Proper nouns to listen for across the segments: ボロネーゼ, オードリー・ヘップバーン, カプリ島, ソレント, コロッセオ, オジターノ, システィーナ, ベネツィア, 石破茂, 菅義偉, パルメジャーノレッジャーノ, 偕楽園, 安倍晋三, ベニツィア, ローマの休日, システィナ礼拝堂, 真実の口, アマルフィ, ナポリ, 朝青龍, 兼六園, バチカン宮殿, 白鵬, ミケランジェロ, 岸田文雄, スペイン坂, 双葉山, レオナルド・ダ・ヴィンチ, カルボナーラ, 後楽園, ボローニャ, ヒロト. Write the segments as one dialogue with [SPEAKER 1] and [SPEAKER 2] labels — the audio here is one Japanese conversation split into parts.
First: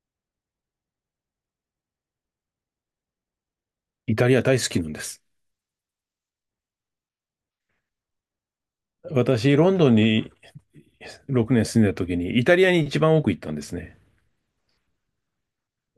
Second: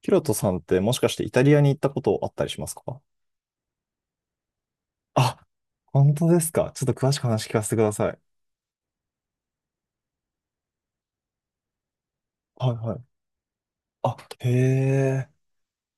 [SPEAKER 1] ヒロトさんってもしかしてイタリアに行ったことあったりしますか？
[SPEAKER 2] イタリア大好きなんです。
[SPEAKER 1] あ、本当ですか。ちょっと詳しく話聞かせてください。
[SPEAKER 2] 私、ロンドンに6年住んでた時に、イタリア
[SPEAKER 1] はい
[SPEAKER 2] に
[SPEAKER 1] は
[SPEAKER 2] 一番
[SPEAKER 1] い。
[SPEAKER 2] 多く行ったんですね。
[SPEAKER 1] あ、へえ。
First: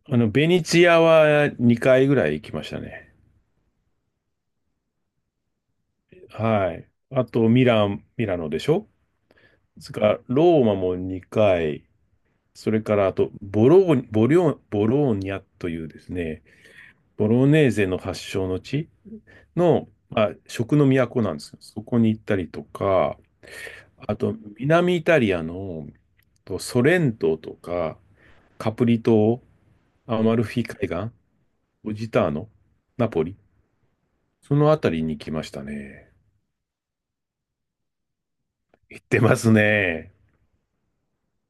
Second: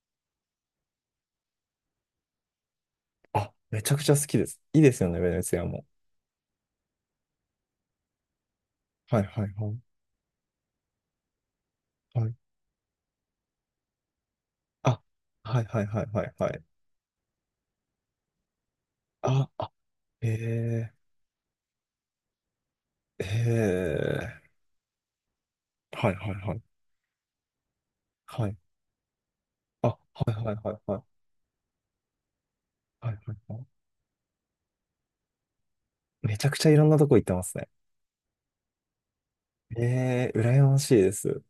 [SPEAKER 2] ベニツィアは2回ぐらい行きましたね。
[SPEAKER 1] あ、めちゃくちゃ好きです。いいですよね、ベネツィアも。
[SPEAKER 2] はい。あと、ミラノでしょ。
[SPEAKER 1] はいはいはい。
[SPEAKER 2] それから、ローマも2回。
[SPEAKER 1] はい。
[SPEAKER 2] それから、あと、ボ
[SPEAKER 1] あ、
[SPEAKER 2] ローニャ
[SPEAKER 1] はい
[SPEAKER 2] とい
[SPEAKER 1] はい
[SPEAKER 2] うで
[SPEAKER 1] はい
[SPEAKER 2] す
[SPEAKER 1] はい
[SPEAKER 2] ね、
[SPEAKER 1] はい。
[SPEAKER 2] ボロネーゼの発祥の地
[SPEAKER 1] あ、あ、
[SPEAKER 2] の、ま
[SPEAKER 1] へ
[SPEAKER 2] あ、食の
[SPEAKER 1] え。
[SPEAKER 2] 都なんですよ。そこに行ったりとか、
[SPEAKER 1] へ
[SPEAKER 2] あと、
[SPEAKER 1] え。
[SPEAKER 2] 南イタリアの
[SPEAKER 1] はいはいは
[SPEAKER 2] と
[SPEAKER 1] い。
[SPEAKER 2] ソレントとか、
[SPEAKER 1] はい。
[SPEAKER 2] カプリ島、
[SPEAKER 1] あ、は
[SPEAKER 2] ア
[SPEAKER 1] い
[SPEAKER 2] マル
[SPEAKER 1] は
[SPEAKER 2] フ
[SPEAKER 1] い
[SPEAKER 2] ィ
[SPEAKER 1] はい
[SPEAKER 2] 海
[SPEAKER 1] はい。
[SPEAKER 2] 岸、オジターノ、ナ
[SPEAKER 1] はい
[SPEAKER 2] ポ
[SPEAKER 1] は
[SPEAKER 2] リ、
[SPEAKER 1] いはい。
[SPEAKER 2] そのあたりに来ましたね。
[SPEAKER 1] めちゃくちゃいろんなとこ行ってますね。
[SPEAKER 2] 行ってますね。
[SPEAKER 1] ええ、羨ましいです。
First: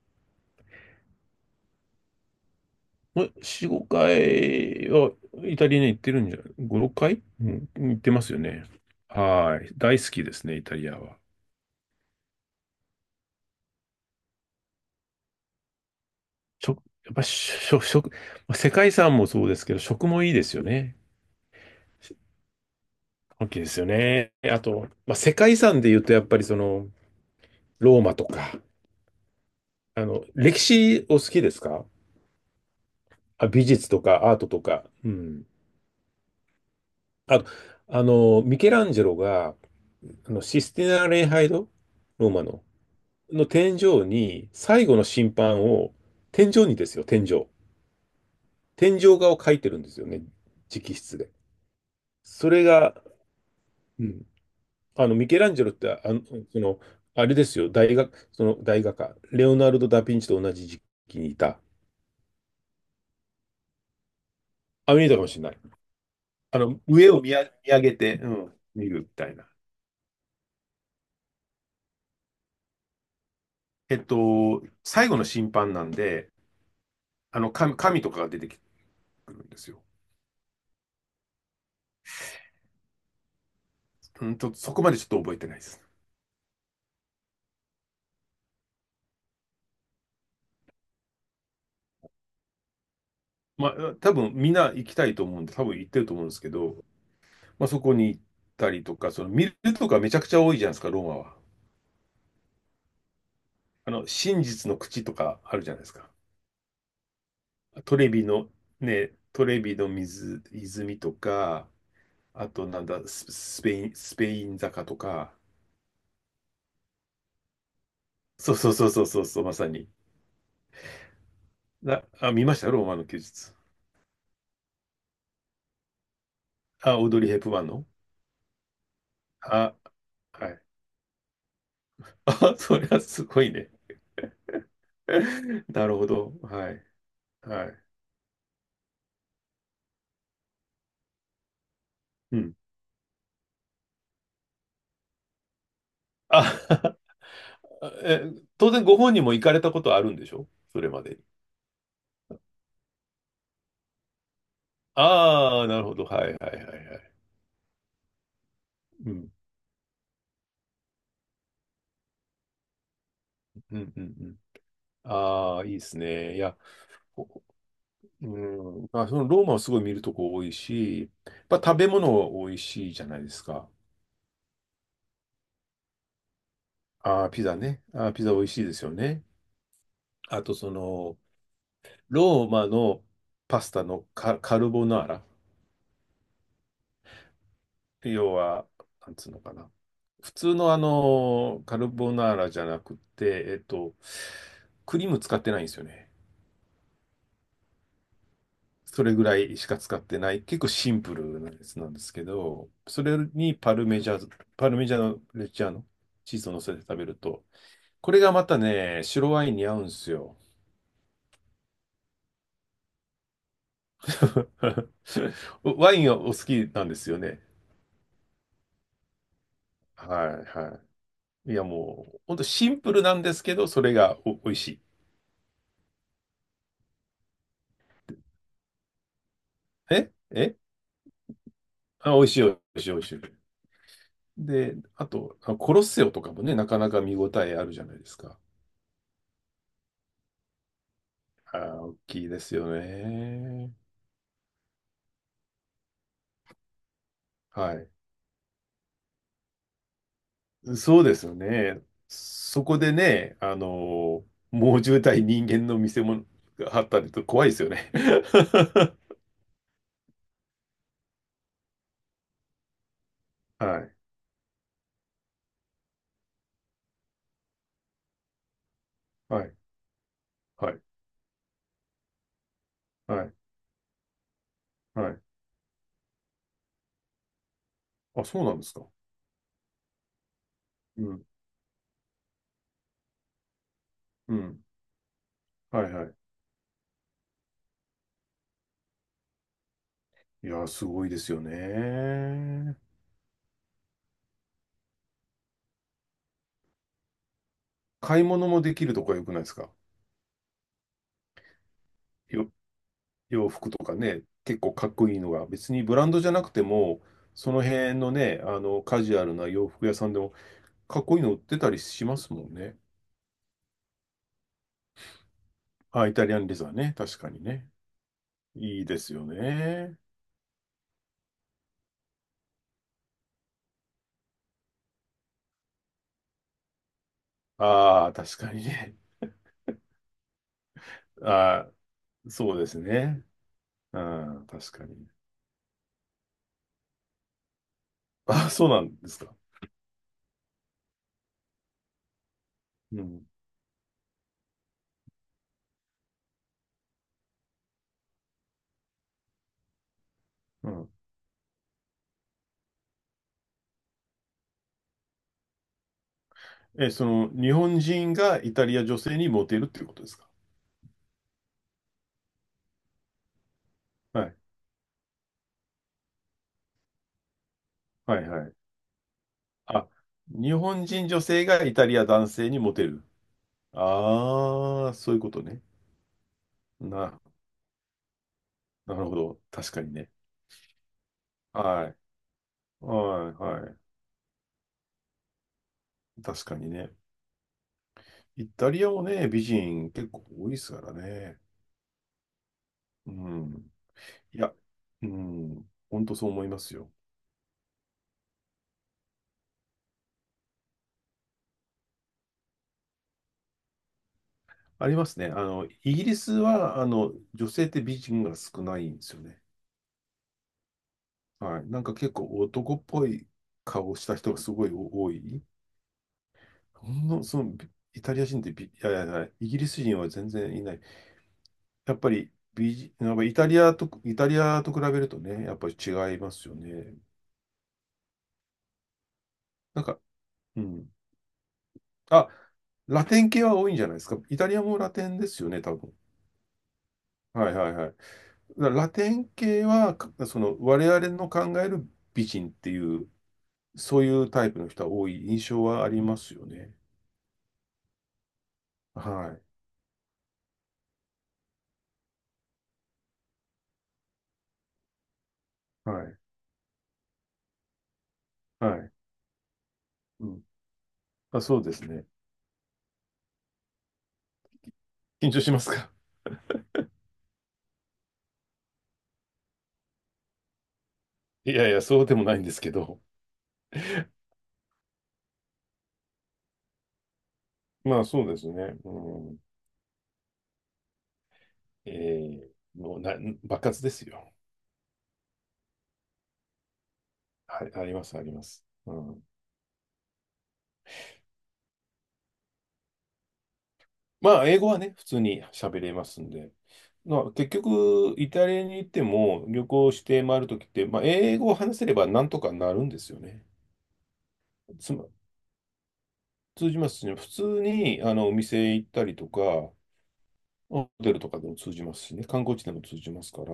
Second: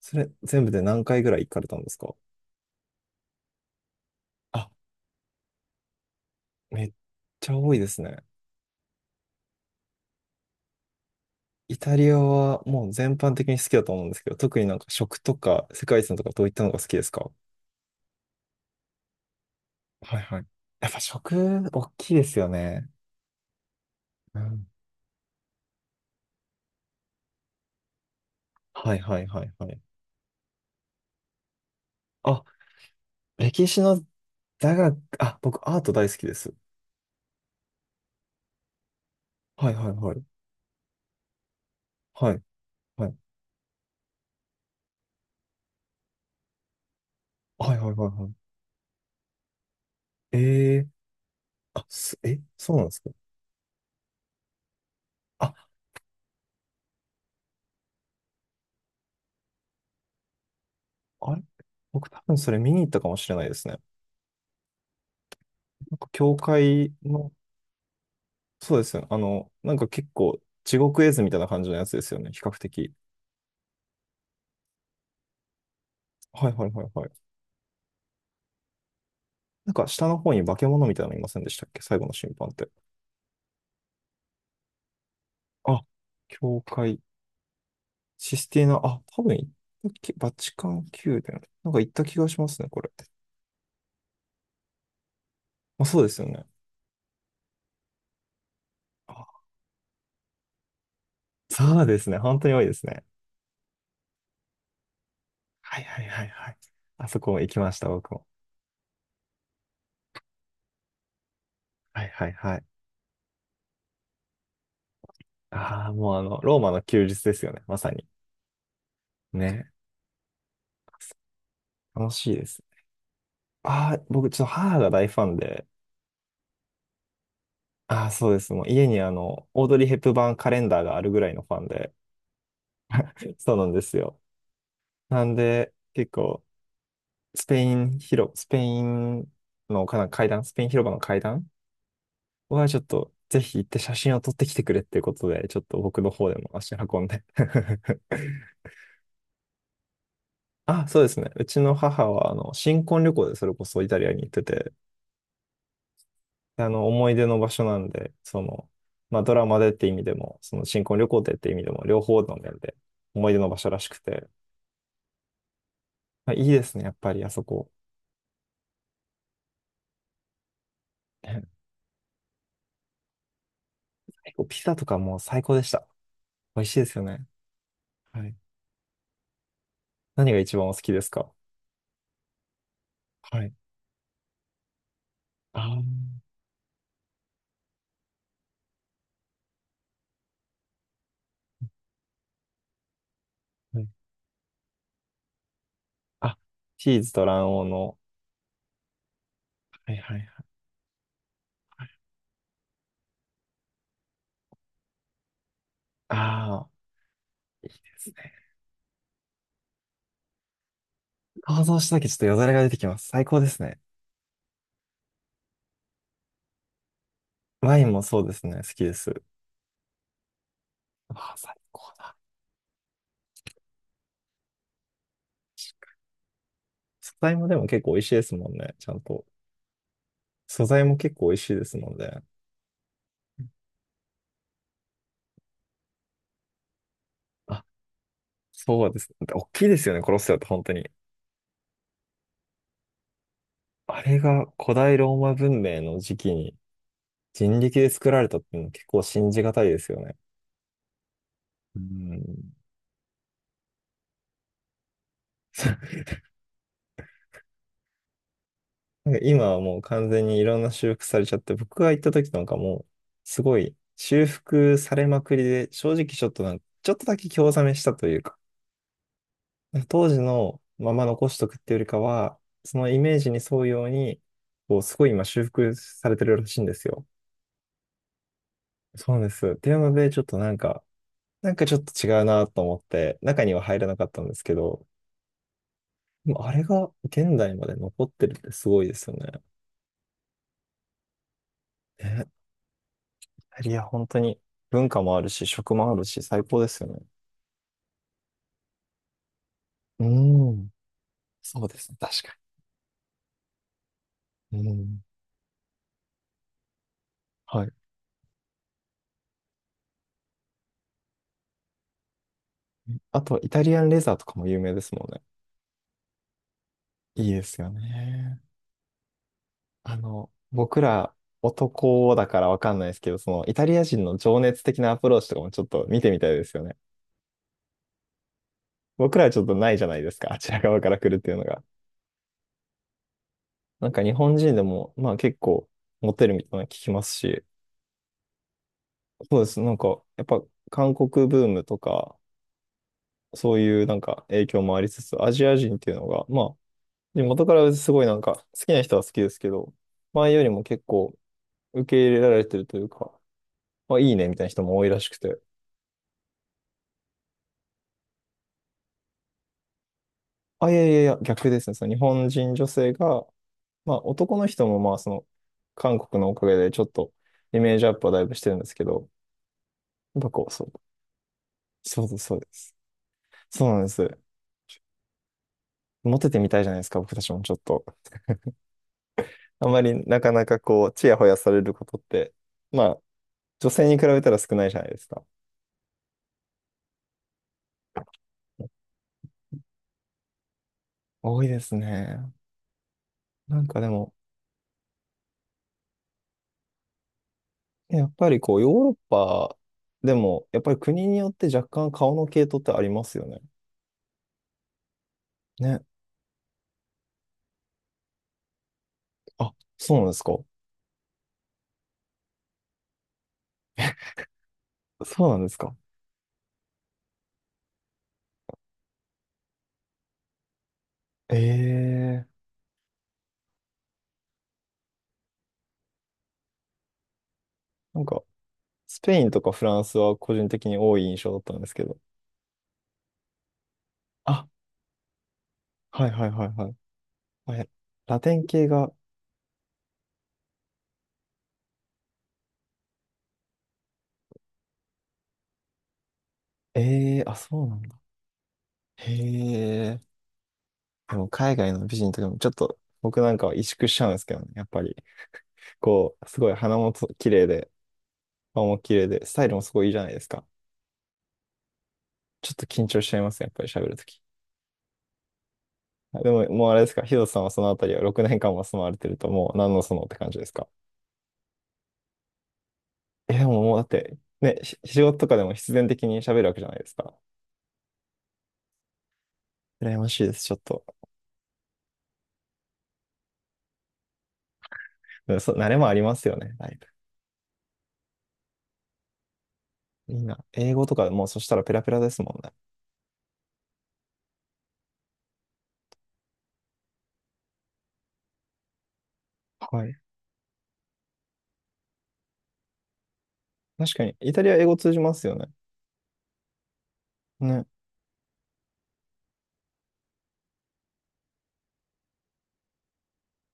[SPEAKER 1] それ、全部で何回ぐらい行かれたんですか？
[SPEAKER 2] 4、5
[SPEAKER 1] あ、
[SPEAKER 2] 回はイタリアに行ってるんじゃ、5、
[SPEAKER 1] め
[SPEAKER 2] 6
[SPEAKER 1] っ
[SPEAKER 2] 回、う
[SPEAKER 1] ちゃ
[SPEAKER 2] ん、
[SPEAKER 1] 多いで
[SPEAKER 2] 行っ
[SPEAKER 1] す
[SPEAKER 2] てま
[SPEAKER 1] ね。
[SPEAKER 2] すよね。はい。大好きですね、イタリアは。
[SPEAKER 1] イタリアはもう全般的に好きだと思うんですけど、特になんか食とか世界遺産とかどういったの
[SPEAKER 2] 食、
[SPEAKER 1] が好きです
[SPEAKER 2] やっぱ
[SPEAKER 1] か？
[SPEAKER 2] 食、食、世界遺産もそうですけど、食
[SPEAKER 1] は
[SPEAKER 2] も
[SPEAKER 1] い
[SPEAKER 2] いい
[SPEAKER 1] は
[SPEAKER 2] で
[SPEAKER 1] い。
[SPEAKER 2] すよ
[SPEAKER 1] やっ
[SPEAKER 2] ね。
[SPEAKER 1] ぱ食、大きいですよね。
[SPEAKER 2] 大きいですよね。
[SPEAKER 1] う
[SPEAKER 2] あ
[SPEAKER 1] ん。
[SPEAKER 2] と、まあ、世界遺産で言うと、やっぱりその、ローマとか、
[SPEAKER 1] はいはいはいはい。
[SPEAKER 2] 歴史お好きですか？
[SPEAKER 1] あ、
[SPEAKER 2] あ、美
[SPEAKER 1] 歴史
[SPEAKER 2] 術と
[SPEAKER 1] の
[SPEAKER 2] かアートと
[SPEAKER 1] 座
[SPEAKER 2] か。
[SPEAKER 1] 学、
[SPEAKER 2] う
[SPEAKER 1] あ、
[SPEAKER 2] ん。
[SPEAKER 1] 僕アート大好きです。
[SPEAKER 2] あと、ミケランジェロが、
[SPEAKER 1] はいはいはい。
[SPEAKER 2] システィナ礼拝堂、ロー
[SPEAKER 1] は
[SPEAKER 2] マ
[SPEAKER 1] い、
[SPEAKER 2] の、
[SPEAKER 1] はい。
[SPEAKER 2] の天井に、最後の審判を、天井にですよ、天井。
[SPEAKER 1] はいはいはいはい。
[SPEAKER 2] 天井画を描いてるんですよね、
[SPEAKER 1] ええー、
[SPEAKER 2] 直筆で。
[SPEAKER 1] あ、
[SPEAKER 2] それ
[SPEAKER 1] そうなんで
[SPEAKER 2] が、
[SPEAKER 1] すか？
[SPEAKER 2] うん、ミケランジェ
[SPEAKER 1] あ、
[SPEAKER 2] ロって、その、あれですよ、その大画家、レオナルド・ダ・ヴィンチと同じ時期に
[SPEAKER 1] あ
[SPEAKER 2] い
[SPEAKER 1] れ
[SPEAKER 2] た。
[SPEAKER 1] 僕多分それ見に行ったかもしれないですね。
[SPEAKER 2] あ、見えたかもしれない。
[SPEAKER 1] なんか教会
[SPEAKER 2] 上を
[SPEAKER 1] の、
[SPEAKER 2] 見上げて、うん、
[SPEAKER 1] そうで
[SPEAKER 2] 見
[SPEAKER 1] す
[SPEAKER 2] るみ
[SPEAKER 1] ね。あ
[SPEAKER 2] たいな。
[SPEAKER 1] の、なんか結構地獄絵図みたいな感じのやつですよね。比較的。
[SPEAKER 2] 最後の審判なんで、
[SPEAKER 1] はいはいはいはい。
[SPEAKER 2] 神とかが出てくるんです
[SPEAKER 1] なん
[SPEAKER 2] よ。
[SPEAKER 1] か下の方に化け物みたいなのいませんでしたっけ、最後の審判って。
[SPEAKER 2] うん、ちょっとそこまでちょっと覚えてないです。
[SPEAKER 1] あ、教会、システィーナ、あ、多分行ったき、バチカン宮殿。なんか行った気がしますね、これ。
[SPEAKER 2] まあ、多分みんな行きたいと思うんで、多分
[SPEAKER 1] ま
[SPEAKER 2] 行
[SPEAKER 1] あ、
[SPEAKER 2] って
[SPEAKER 1] そう
[SPEAKER 2] る
[SPEAKER 1] で
[SPEAKER 2] と
[SPEAKER 1] す
[SPEAKER 2] 思うん
[SPEAKER 1] よ
[SPEAKER 2] です
[SPEAKER 1] ね。
[SPEAKER 2] けど、まあ、そこに行ったりとか、その
[SPEAKER 1] あ、
[SPEAKER 2] 見るとかめちゃくちゃ多いじゃないですか、ローマは。
[SPEAKER 1] そうですね。本当に多いですね。
[SPEAKER 2] 真実の口とかあるじゃない
[SPEAKER 1] はい
[SPEAKER 2] です
[SPEAKER 1] はい
[SPEAKER 2] か。
[SPEAKER 1] はいはい。あそこ行きました、
[SPEAKER 2] トレ
[SPEAKER 1] 僕
[SPEAKER 2] ビ
[SPEAKER 1] も。
[SPEAKER 2] の、ね、トレビの水、泉とか、
[SPEAKER 1] はいはい
[SPEAKER 2] あ
[SPEAKER 1] はい。
[SPEAKER 2] となんだ、スペイン坂とか、
[SPEAKER 1] ああ、もうあの、ローマの休日ですよね、まさに。
[SPEAKER 2] そうそうそうそうそうそう、まさ
[SPEAKER 1] ね。
[SPEAKER 2] に。
[SPEAKER 1] 楽
[SPEAKER 2] あ、
[SPEAKER 1] しい
[SPEAKER 2] 見
[SPEAKER 1] で
[SPEAKER 2] まし
[SPEAKER 1] す。
[SPEAKER 2] たよローマの休日。
[SPEAKER 1] ああ、僕ちょっと母が大ファンで、
[SPEAKER 2] あ、オードリー・ヘップバーンの。
[SPEAKER 1] ああ、そうです。もう家にあの、オー
[SPEAKER 2] あ、
[SPEAKER 1] ドリー・ヘップバーン
[SPEAKER 2] は
[SPEAKER 1] カレ
[SPEAKER 2] い。
[SPEAKER 1] ンダーがあるぐらいのファンで、
[SPEAKER 2] あ、それはすごい
[SPEAKER 1] そうな
[SPEAKER 2] ね。
[SPEAKER 1] んですよ。なん で、
[SPEAKER 2] なるほ
[SPEAKER 1] 結
[SPEAKER 2] ど。
[SPEAKER 1] 構、
[SPEAKER 2] はい。
[SPEAKER 1] スペ
[SPEAKER 2] は
[SPEAKER 1] イ
[SPEAKER 2] い。
[SPEAKER 1] ン広、スペインのかな階段、スペイン広場の階段
[SPEAKER 2] うん。
[SPEAKER 1] はちょっと、ぜひ行って写真を撮ってきてくれっていうことで、ちょっと僕の方でも
[SPEAKER 2] あ、
[SPEAKER 1] 足運んで
[SPEAKER 2] え、当然ご本人も行かれたことあるんでしょ、そ
[SPEAKER 1] あ、
[SPEAKER 2] れ
[SPEAKER 1] そ
[SPEAKER 2] ま
[SPEAKER 1] うで
[SPEAKER 2] でに？
[SPEAKER 1] すね。うちの母は、あの、新婚旅行でそれこそイタリアに行ってて、
[SPEAKER 2] ああ、なるほど。はいはいはい
[SPEAKER 1] あの、
[SPEAKER 2] は
[SPEAKER 1] 思
[SPEAKER 2] い。
[SPEAKER 1] い出の場所なんで、その、
[SPEAKER 2] う
[SPEAKER 1] まあ、
[SPEAKER 2] ん。
[SPEAKER 1] ドラマでって意味でも、その新婚旅行でって意味でも、両方の面で思い出の場所
[SPEAKER 2] う
[SPEAKER 1] らし
[SPEAKER 2] ん
[SPEAKER 1] く
[SPEAKER 2] うん
[SPEAKER 1] て、
[SPEAKER 2] うん。ああ、いいです
[SPEAKER 1] まあ、
[SPEAKER 2] ね。い
[SPEAKER 1] いい
[SPEAKER 2] や、
[SPEAKER 1] ですね、やっぱり
[SPEAKER 2] ほ
[SPEAKER 1] あそこ。
[SPEAKER 2] うん。まあ、そのローマはすごい見るとこ多いし、ま
[SPEAKER 1] ね。
[SPEAKER 2] あ、食べ物多いしいじゃないですか。
[SPEAKER 1] 結構ピザとかも最高でした。美味しいですよ
[SPEAKER 2] あ
[SPEAKER 1] ね。
[SPEAKER 2] あ、ピザね。ああ、ピ
[SPEAKER 1] は
[SPEAKER 2] ザ
[SPEAKER 1] い。
[SPEAKER 2] 美味しいですよね。
[SPEAKER 1] 何が
[SPEAKER 2] あと、
[SPEAKER 1] 一番
[SPEAKER 2] そ
[SPEAKER 1] お好きです
[SPEAKER 2] の、
[SPEAKER 1] か？
[SPEAKER 2] ローマの
[SPEAKER 1] はい。
[SPEAKER 2] パスタのカルボナーラ。
[SPEAKER 1] あー、
[SPEAKER 2] 要は、なんつうのかな。普通のカルボナーラじゃなくて、
[SPEAKER 1] はい。
[SPEAKER 2] クリーム使ってないんですよね。
[SPEAKER 1] あ、チーズと卵黄の。
[SPEAKER 2] それぐらいしか
[SPEAKER 1] は
[SPEAKER 2] 使
[SPEAKER 1] い
[SPEAKER 2] っ
[SPEAKER 1] は
[SPEAKER 2] て
[SPEAKER 1] い
[SPEAKER 2] ない、
[SPEAKER 1] はい
[SPEAKER 2] 結構シンプルなやつ
[SPEAKER 1] は
[SPEAKER 2] な
[SPEAKER 1] い。
[SPEAKER 2] んですけど、それにパルメジャーノレッジャーノ、
[SPEAKER 1] あ
[SPEAKER 2] チーズを乗
[SPEAKER 1] あ、
[SPEAKER 2] せて食べると、
[SPEAKER 1] いいです
[SPEAKER 2] こ
[SPEAKER 1] ね。
[SPEAKER 2] れがまたね、白ワインに合うんですよ。
[SPEAKER 1] 想像しただけちょっとよだれが出てきます。最高ですね。
[SPEAKER 2] ワインはお好きなんですよね。
[SPEAKER 1] ワインもそうですね。好きです。
[SPEAKER 2] はいは
[SPEAKER 1] ああ、
[SPEAKER 2] い。い
[SPEAKER 1] 最
[SPEAKER 2] や、
[SPEAKER 1] 高
[SPEAKER 2] も
[SPEAKER 1] だ。
[SPEAKER 2] う、ほんとシンプルなんですけど、それが美味しい。
[SPEAKER 1] 素材もでも結構美味しいですもんね。ちゃんと。
[SPEAKER 2] ええ
[SPEAKER 1] 素材も結構美味しいですもん
[SPEAKER 2] 美
[SPEAKER 1] ね。
[SPEAKER 2] 味しい、美味しい、美味しい。で、あと、コロッセオとかもね、なかなか見応えあ
[SPEAKER 1] あ、
[SPEAKER 2] るじゃないですか。
[SPEAKER 1] そうです。大きいですよね、コロッセオって本当に。
[SPEAKER 2] 大きいですよね。
[SPEAKER 1] あれが古代ローマ文明の時期に人
[SPEAKER 2] は
[SPEAKER 1] 力
[SPEAKER 2] い。
[SPEAKER 1] で作られたっていうの結構信じがたいですよね。
[SPEAKER 2] そうですよ
[SPEAKER 1] う
[SPEAKER 2] ね。
[SPEAKER 1] ん。
[SPEAKER 2] そこでね、猛獣対人間の見 せ物があったりと怖いですよね。
[SPEAKER 1] なんか今はもう完全にいろんな修復されちゃって、僕が行った時なんかもう、すご
[SPEAKER 2] は
[SPEAKER 1] い
[SPEAKER 2] い、
[SPEAKER 1] 修復されまくりで、正直ちょっとなんか、ちょっとだけ興ざめしたというか、
[SPEAKER 2] はい、
[SPEAKER 1] 当時の
[SPEAKER 2] はい、
[SPEAKER 1] まま残しとくっていうよりかは、そのイ
[SPEAKER 2] は
[SPEAKER 1] メージ
[SPEAKER 2] い、
[SPEAKER 1] に沿うように、こう、すご
[SPEAKER 2] は
[SPEAKER 1] い
[SPEAKER 2] い。
[SPEAKER 1] 今修復されてるらしいんですよ。
[SPEAKER 2] あ、そうなんですか。
[SPEAKER 1] そうです。っていうので、ちょっとなんか、
[SPEAKER 2] うん、
[SPEAKER 1] なんかちょっと違うなと思って、中には入らなかったん
[SPEAKER 2] う
[SPEAKER 1] ですけ
[SPEAKER 2] ん。
[SPEAKER 1] ど、
[SPEAKER 2] はい、はい。
[SPEAKER 1] でもあれが現代まで残ってるってすごいですよね。
[SPEAKER 2] いやー、すごいですよ
[SPEAKER 1] ね。
[SPEAKER 2] ね。
[SPEAKER 1] イタリア本当に文化もあるし、食もあるし、最高ですよね。
[SPEAKER 2] 買い物もできるとこが良くないですか？
[SPEAKER 1] うん。そうですね。確か
[SPEAKER 2] よ、洋服とかね、
[SPEAKER 1] に。
[SPEAKER 2] 結
[SPEAKER 1] う
[SPEAKER 2] 構かっ
[SPEAKER 1] ん。
[SPEAKER 2] こいいのが、別にブランドじゃなくても、その
[SPEAKER 1] はい。
[SPEAKER 2] 辺のね、カジュアルな洋服屋さんでも、かっこいいの売ってたりしますもんね。
[SPEAKER 1] あと、イタリアンレザーとかも有名ですもんね。
[SPEAKER 2] あ、イタリアンレザーね、確
[SPEAKER 1] い
[SPEAKER 2] か
[SPEAKER 1] い
[SPEAKER 2] に
[SPEAKER 1] です
[SPEAKER 2] ね。
[SPEAKER 1] よね。
[SPEAKER 2] いいですよ
[SPEAKER 1] あ
[SPEAKER 2] ね。
[SPEAKER 1] の、僕ら男だからわかんないですけど、そのイタリア人の情熱的なアプローチとかもちょっと見てみたいですよね。
[SPEAKER 2] ああ、確かにね。
[SPEAKER 1] 僕らはちょっとないじゃないですか、あちら側から来るっていうのが。
[SPEAKER 2] ああ、そうですね。
[SPEAKER 1] なん
[SPEAKER 2] う
[SPEAKER 1] か日本
[SPEAKER 2] ん、
[SPEAKER 1] 人で
[SPEAKER 2] 確か
[SPEAKER 1] も、
[SPEAKER 2] に。
[SPEAKER 1] まあ結構モテるみたいなの聞きますし、
[SPEAKER 2] ああ、そうなんですか。
[SPEAKER 1] そうです。なんか、やっぱ韓国ブームとか、
[SPEAKER 2] うん、
[SPEAKER 1] そういうなんか影響もありつつ、アジア人っていうのが、まあ、で元からすごいなんか好きな人は好きですけど、前よりも
[SPEAKER 2] う
[SPEAKER 1] 結
[SPEAKER 2] ん。
[SPEAKER 1] 構受け入れられてるというか、まあいいねみたいな人も多いらしくて。
[SPEAKER 2] え、その、日本人がイタリア女性にモテるっていうことですか？
[SPEAKER 1] あ、いやいやいや、逆ですね。その日本人女性が、まあ
[SPEAKER 2] はい、
[SPEAKER 1] 男の人もまあその韓国のおかげでちょっとイメージアップは
[SPEAKER 2] は
[SPEAKER 1] だい
[SPEAKER 2] い、
[SPEAKER 1] ぶし
[SPEAKER 2] は
[SPEAKER 1] て
[SPEAKER 2] い。
[SPEAKER 1] るんですけど、
[SPEAKER 2] あ、
[SPEAKER 1] やっぱこ
[SPEAKER 2] 日
[SPEAKER 1] う、そう、
[SPEAKER 2] 本人女性がイタリア
[SPEAKER 1] そうです
[SPEAKER 2] 男
[SPEAKER 1] そうで
[SPEAKER 2] 性にモ
[SPEAKER 1] す。
[SPEAKER 2] テる。
[SPEAKER 1] そうなんです。
[SPEAKER 2] ああ、そういうことね。
[SPEAKER 1] モテてみたいじゃないですか、僕
[SPEAKER 2] な、
[SPEAKER 1] たちもちょっと。
[SPEAKER 2] なるほど。
[SPEAKER 1] あ
[SPEAKER 2] 確
[SPEAKER 1] ま
[SPEAKER 2] かに
[SPEAKER 1] り
[SPEAKER 2] ね。
[SPEAKER 1] なかなかこう、ちやほやされるこ
[SPEAKER 2] はい。
[SPEAKER 1] とって、まあ、
[SPEAKER 2] はい、
[SPEAKER 1] 女
[SPEAKER 2] は
[SPEAKER 1] 性に比べたら少ないじゃないですか。
[SPEAKER 2] い。確かにね。イタリアもね、美人結構多いですからね。
[SPEAKER 1] 多いですね。
[SPEAKER 2] う
[SPEAKER 1] なん
[SPEAKER 2] ん。
[SPEAKER 1] かでも、
[SPEAKER 2] いや、うん。本当そう思いますよ。
[SPEAKER 1] ね、やっぱりこう、ヨーロッパでも、やっぱり国によって若干顔の系統ってありますよね。
[SPEAKER 2] ありますね。
[SPEAKER 1] ね。
[SPEAKER 2] イギリスは、女性って美人が少ないんですよね。
[SPEAKER 1] あ、そうなんですか。
[SPEAKER 2] はい。なんか結構男っぽい顔した人がすごい多
[SPEAKER 1] そうな
[SPEAKER 2] い。
[SPEAKER 1] んですか。
[SPEAKER 2] ほんの、その、ビイタリア人ってビいやいやいや、イギリス人は全然いない。やっぱ
[SPEAKER 1] え
[SPEAKER 2] り、
[SPEAKER 1] え、
[SPEAKER 2] ビジやっぱイタリアと、イタリアと比べるとね、やっぱり違いますよね。
[SPEAKER 1] なんか、スペインとかフラ
[SPEAKER 2] なん
[SPEAKER 1] ン
[SPEAKER 2] か、
[SPEAKER 1] スは個人
[SPEAKER 2] う
[SPEAKER 1] 的に
[SPEAKER 2] ん。
[SPEAKER 1] 多い印象だったんですけど。
[SPEAKER 2] あ、ラテン系は多いんじゃないですか。イタ
[SPEAKER 1] あ、
[SPEAKER 2] リアもラテンですよね、多分。
[SPEAKER 1] はいはいはいはい。
[SPEAKER 2] はい
[SPEAKER 1] は
[SPEAKER 2] は
[SPEAKER 1] い、
[SPEAKER 2] いはい。だ
[SPEAKER 1] ラテン系
[SPEAKER 2] からラ
[SPEAKER 1] が、
[SPEAKER 2] テン系は、かその、我々の考える美人っていう、そういうタイプの人は多い印象はありますよね。
[SPEAKER 1] ええ、あ、そうなんだ。へ
[SPEAKER 2] は
[SPEAKER 1] え。でも海外の美人とかもちょっと僕なんかは萎縮しちゃうんですけどね。やっぱり。
[SPEAKER 2] い、は
[SPEAKER 1] こ
[SPEAKER 2] い、
[SPEAKER 1] うすごい鼻もと綺麗で、顔
[SPEAKER 2] は
[SPEAKER 1] も
[SPEAKER 2] い。
[SPEAKER 1] 綺麗で、スタイルもすごいいいじゃないで
[SPEAKER 2] う
[SPEAKER 1] す
[SPEAKER 2] ん。
[SPEAKER 1] か。
[SPEAKER 2] あ、そうですね。
[SPEAKER 1] ちょっと緊張しちゃいますね、やっぱり喋るとき。
[SPEAKER 2] 緊張しますか？
[SPEAKER 1] でも、もうあれですか、ヒロさんはそのあたりは6年間も住まわれてると、もう何のそのって感じですか。
[SPEAKER 2] いやいや、そうでもないんですけど。
[SPEAKER 1] え、でももうだっ て、ね、仕事とかでも必然的に喋るわけじゃないですか。
[SPEAKER 2] まあそうですね。うん、
[SPEAKER 1] 羨ましいです、ちょっと。
[SPEAKER 2] えーもう爆発ですよ。
[SPEAKER 1] うんそう、慣れもありますよね、だい
[SPEAKER 2] はい、あります、あります。うん、
[SPEAKER 1] ぶ。いいな。英語とかもうそしたらペラペラですもんね。
[SPEAKER 2] まあ、英語はね、普通に喋れますんで。まあ、結局、イタリアに行っても、旅
[SPEAKER 1] は
[SPEAKER 2] 行
[SPEAKER 1] い。
[SPEAKER 2] して回るときって、まあ、英語を話せればなんとかなるんですよね。
[SPEAKER 1] 確かに、イタリア英語
[SPEAKER 2] つ
[SPEAKER 1] 通じ
[SPEAKER 2] ま、
[SPEAKER 1] ますよね。
[SPEAKER 2] 通じますしね、普通
[SPEAKER 1] ね。
[SPEAKER 2] にお店行ったりとか、ホテルとかでも通じますしね、観光地でも通じますから、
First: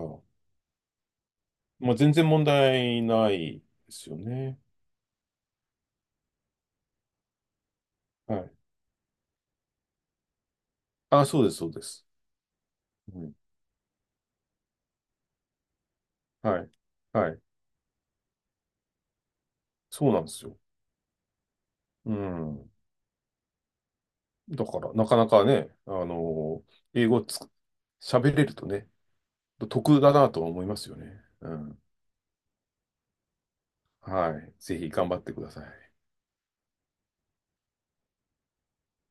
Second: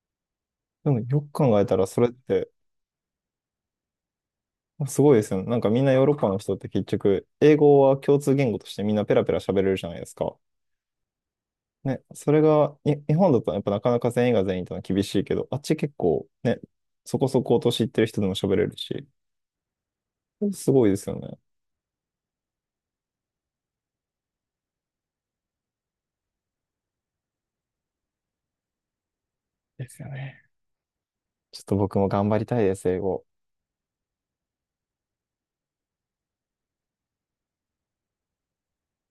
[SPEAKER 1] でもよく考えたら、
[SPEAKER 2] まあ、
[SPEAKER 1] それ
[SPEAKER 2] 全
[SPEAKER 1] っ
[SPEAKER 2] 然問
[SPEAKER 1] て
[SPEAKER 2] 題ないですよね。
[SPEAKER 1] すごいですよね。なんかみんなヨーロッパの人って結局、英語は共通
[SPEAKER 2] は
[SPEAKER 1] 言
[SPEAKER 2] い。
[SPEAKER 1] 語としてみんなペラペラ喋れるじゃないですか。
[SPEAKER 2] あ、そうです、そうで
[SPEAKER 1] ね、
[SPEAKER 2] す。
[SPEAKER 1] それが、日
[SPEAKER 2] う
[SPEAKER 1] 本
[SPEAKER 2] ん
[SPEAKER 1] だとやっぱなかなか全員が全員ってのは厳しいけど、あっち結構ね、
[SPEAKER 2] はい。
[SPEAKER 1] そ
[SPEAKER 2] は
[SPEAKER 1] こ
[SPEAKER 2] い。
[SPEAKER 1] そこ年いってる人でも喋れるし、
[SPEAKER 2] そうなんですよ。
[SPEAKER 1] すごいですよね。
[SPEAKER 2] うん。だから、なかなかね、英語喋れるとね、
[SPEAKER 1] で
[SPEAKER 2] 得
[SPEAKER 1] すよ
[SPEAKER 2] だな
[SPEAKER 1] ね。
[SPEAKER 2] とは思いますよね。う
[SPEAKER 1] ちょっと
[SPEAKER 2] ん。
[SPEAKER 1] 僕も頑張りたいです、英語。
[SPEAKER 2] はい。ぜひ頑張ってください。